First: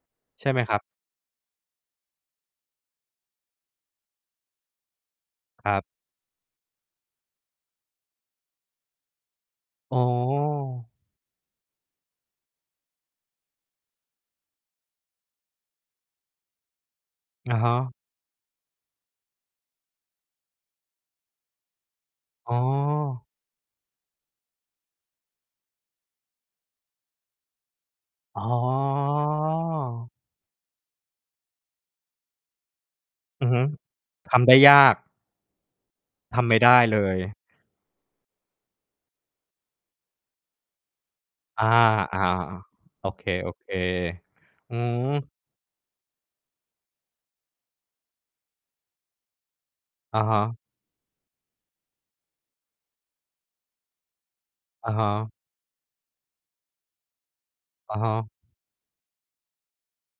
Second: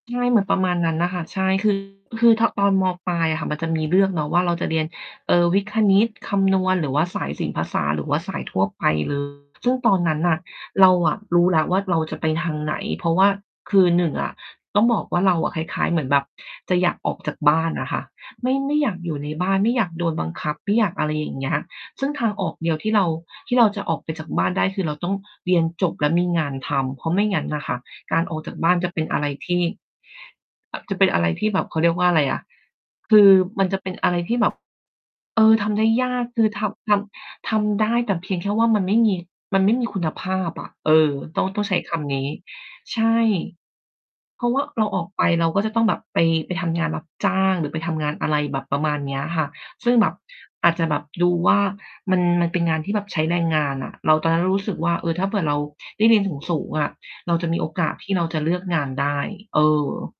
ใช่เหมือใชน่ปไรหมะมาคณรับ? นั้นน่ะค่ะ ใช่ คือ คือถอน ตอน ม.ปลายอะค่ะ มันจะมีเลือกเนาะว่าเราจะเรียน เอ่อ วิคทย์-รคับ ณิต คำนวณ หรือว่าสาย ศิลป์-ภาษา หรือว่าสายทั่วไป เลย ซึ่งตออ๋นนั้นน่ะ เราอ อะรู้แล้วว่าเราจะไปทางไหน เพราะว่าคือ 1 อะ ต้องบอกว่า เราอะคล้าย ๆ เหมือนแบบจะอยากออกจากอบะ้าฮนอะะ ค่ะ ไม่ ไม่อยากอยู่ในบ้านไม่อยากโดนบังคับไม่อยาก อะไรอย่างเงี้ย ซึ่งทางอออ๋กเดียวที่เรา อ ที่เราจะออกไปจากบ้านได้ คือเราต้องเรียนจบแล้วมีงานทำ เพราะไม่งั้นน่ะค่ะ การอออ๋กอ จากบ้านจะเป็นอะไรที่ อ่า จะเป็นอะไรที่แบบ เขาเรียกว่าอะไรอะ อือฮึ ทำได้ยาก คือมันจะเป็นอะไรที่แบบ เออ ทำได้ยากทคืำอไม่ทได้ำ ทเลย ำ ทำได้แต่เพียงแค่ว่ามันไม่มี มันไม่มีคุณภาพอะ เออ ต้อง ต้ออา งใช้คำอนา ี้ ใชโอ่ เค โอเค เพราะว่าอืเราออกไปม เราก็จะต้องแบบไป ไปทำงานรับจ้าง หรือไปทำงานอะไรแบบประมาณเนี้ยค่ะ ซึ่งแบบ อะฮะ อาจจะแบบดูว่ามัน มันเป็นงานที่แบบใช้แรงงานอะ เรา ตอนนั้นเรารู้สึกอวะ่า ฮเออ ถ้าะ เผื่อเราได้เรียนสูง ๆ อะ เราจะมีโอกาอสะฮที่เะ ราจะเลือกงานได้ เออ